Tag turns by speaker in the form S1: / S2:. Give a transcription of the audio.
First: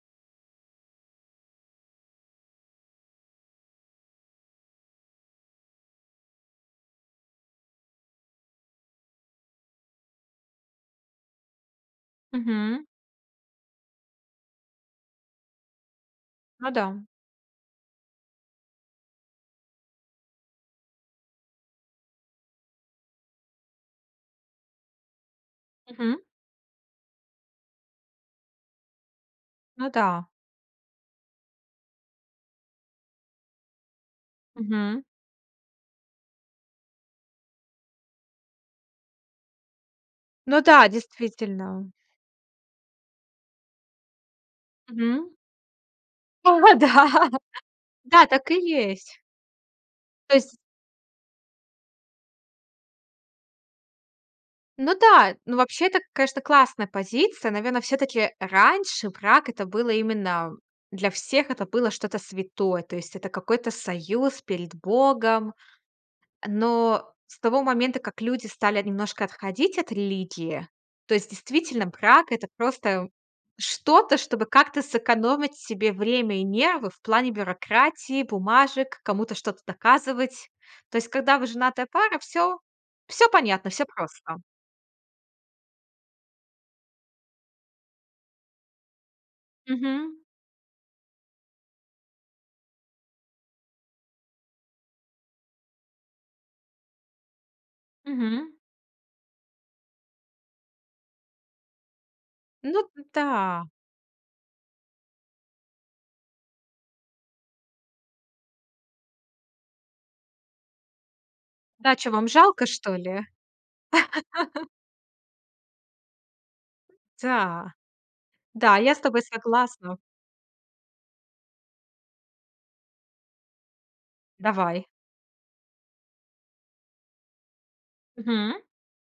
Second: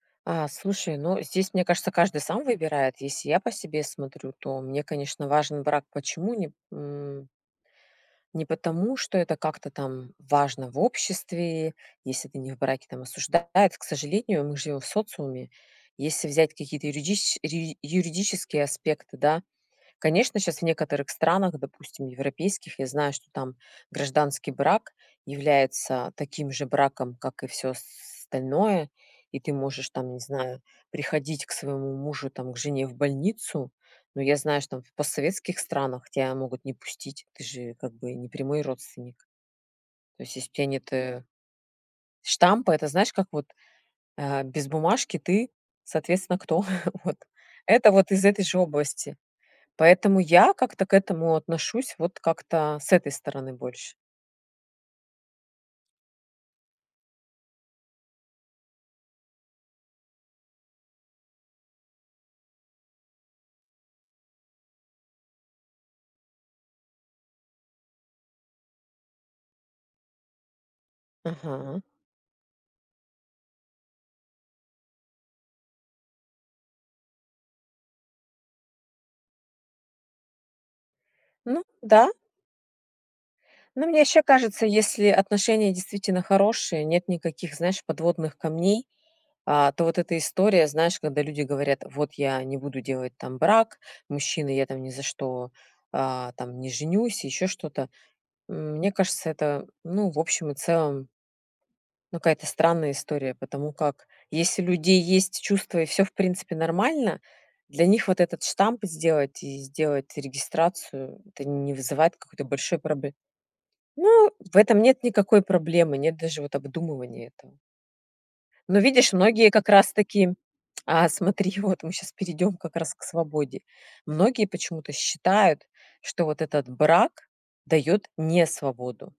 S1: Э, слушай, ну, здесь, мне кажется, каждый сам выбирает. Если я по себе смотрю, то мне, конечно, важен брак. Почему не м. Не потому, что это как-то там важно в обществе, если ты не в
S2: Мгм.
S1: браке, там осуждают, к сожалению, мы живем в социуме. Если взять
S2: Ну
S1: какие-то
S2: да.
S1: юридич юри юридические аспекты, да, конечно, сейчас в некоторых странах, допустим, европейских, я знаю, что там гражданский брак является
S2: Мгм.
S1: таким же браком, как и всё остальное, и ты можешь,
S2: Ну
S1: там, не
S2: да.
S1: знаю, приходить к своему мужу, там, к жене в больницу. Но я знаю, что там в
S2: Мгм.
S1: постсоветских странах тебя могут не пустить, ты же, как бы, не прямой родственник. То есть, если у
S2: Ну
S1: тебя
S2: да,
S1: нет, э,
S2: действительно.
S1: штампа, это знаешь, как вот, э, без бумажки
S2: Мгм.
S1: ты, соответственно, кто?
S2: О да.
S1: Вот. Это вот из
S2: Да,
S1: этой
S2: так и
S1: же области.
S2: есть.
S1: Поэтому
S2: То
S1: я
S2: есть
S1: как-то к этому отношусь вот как-то с этой стороны больше.
S2: Ну да, ну, вообще, это, конечно, классная позиция. Наверное, всё-таки раньше брак- это было именно для всех, это было что-то святое. То есть это какой-то союз перед богом. Но с того момента, как люди стали немножко отходить от религии, то есть
S1: Мгм.
S2: действительно, брак- это просто что-то, чтобы как-то сэкономить себе время и нервы в плане бюрократии, бумажек, кому-то что-то доказывать. То есть, когда вы
S1: Ну
S2: женатая
S1: да.
S2: пара, всё всё понятно, всё
S1: Ну, мне ещё
S2: просто.
S1: кажется, если отношения действительно хорошие, нет никаких, знаешь, подводных камней, а, то вот
S2: Мгм.
S1: эта история, знаешь, когда люди говорят: "Вот я не буду делать там брак". Мужчина: "Я там ни за что, а, там не женюсь", ещё что-то.
S2: Мгм.
S1: М, мне кажется, это, ну, в общем и целом ну, какая-то
S2: Ну
S1: странная история,
S2: да.
S1: потому как если у людей есть чувства и всё в принципе нормально, для них вот этот штамп сделать и сделать регистрацию- это не
S2: Да чего
S1: вызывает
S2: вам
S1: какой-то
S2: жалко,
S1: большой
S2: что
S1: пробл
S2: ли?
S1: ну, в этом нет никакой проблемы, нет даже вот обдумывания этого.
S2: Да, да,
S1: Но
S2: я с
S1: видишь,
S2: тобой
S1: многие как
S2: согласна.
S1: раз-таки а смотри, вот мы сейчас перейдём как раз к свободе. Многие
S2: Давай.
S1: почему-то считают, что вот этот брак даёт
S2: Мгм.
S1: несвободу.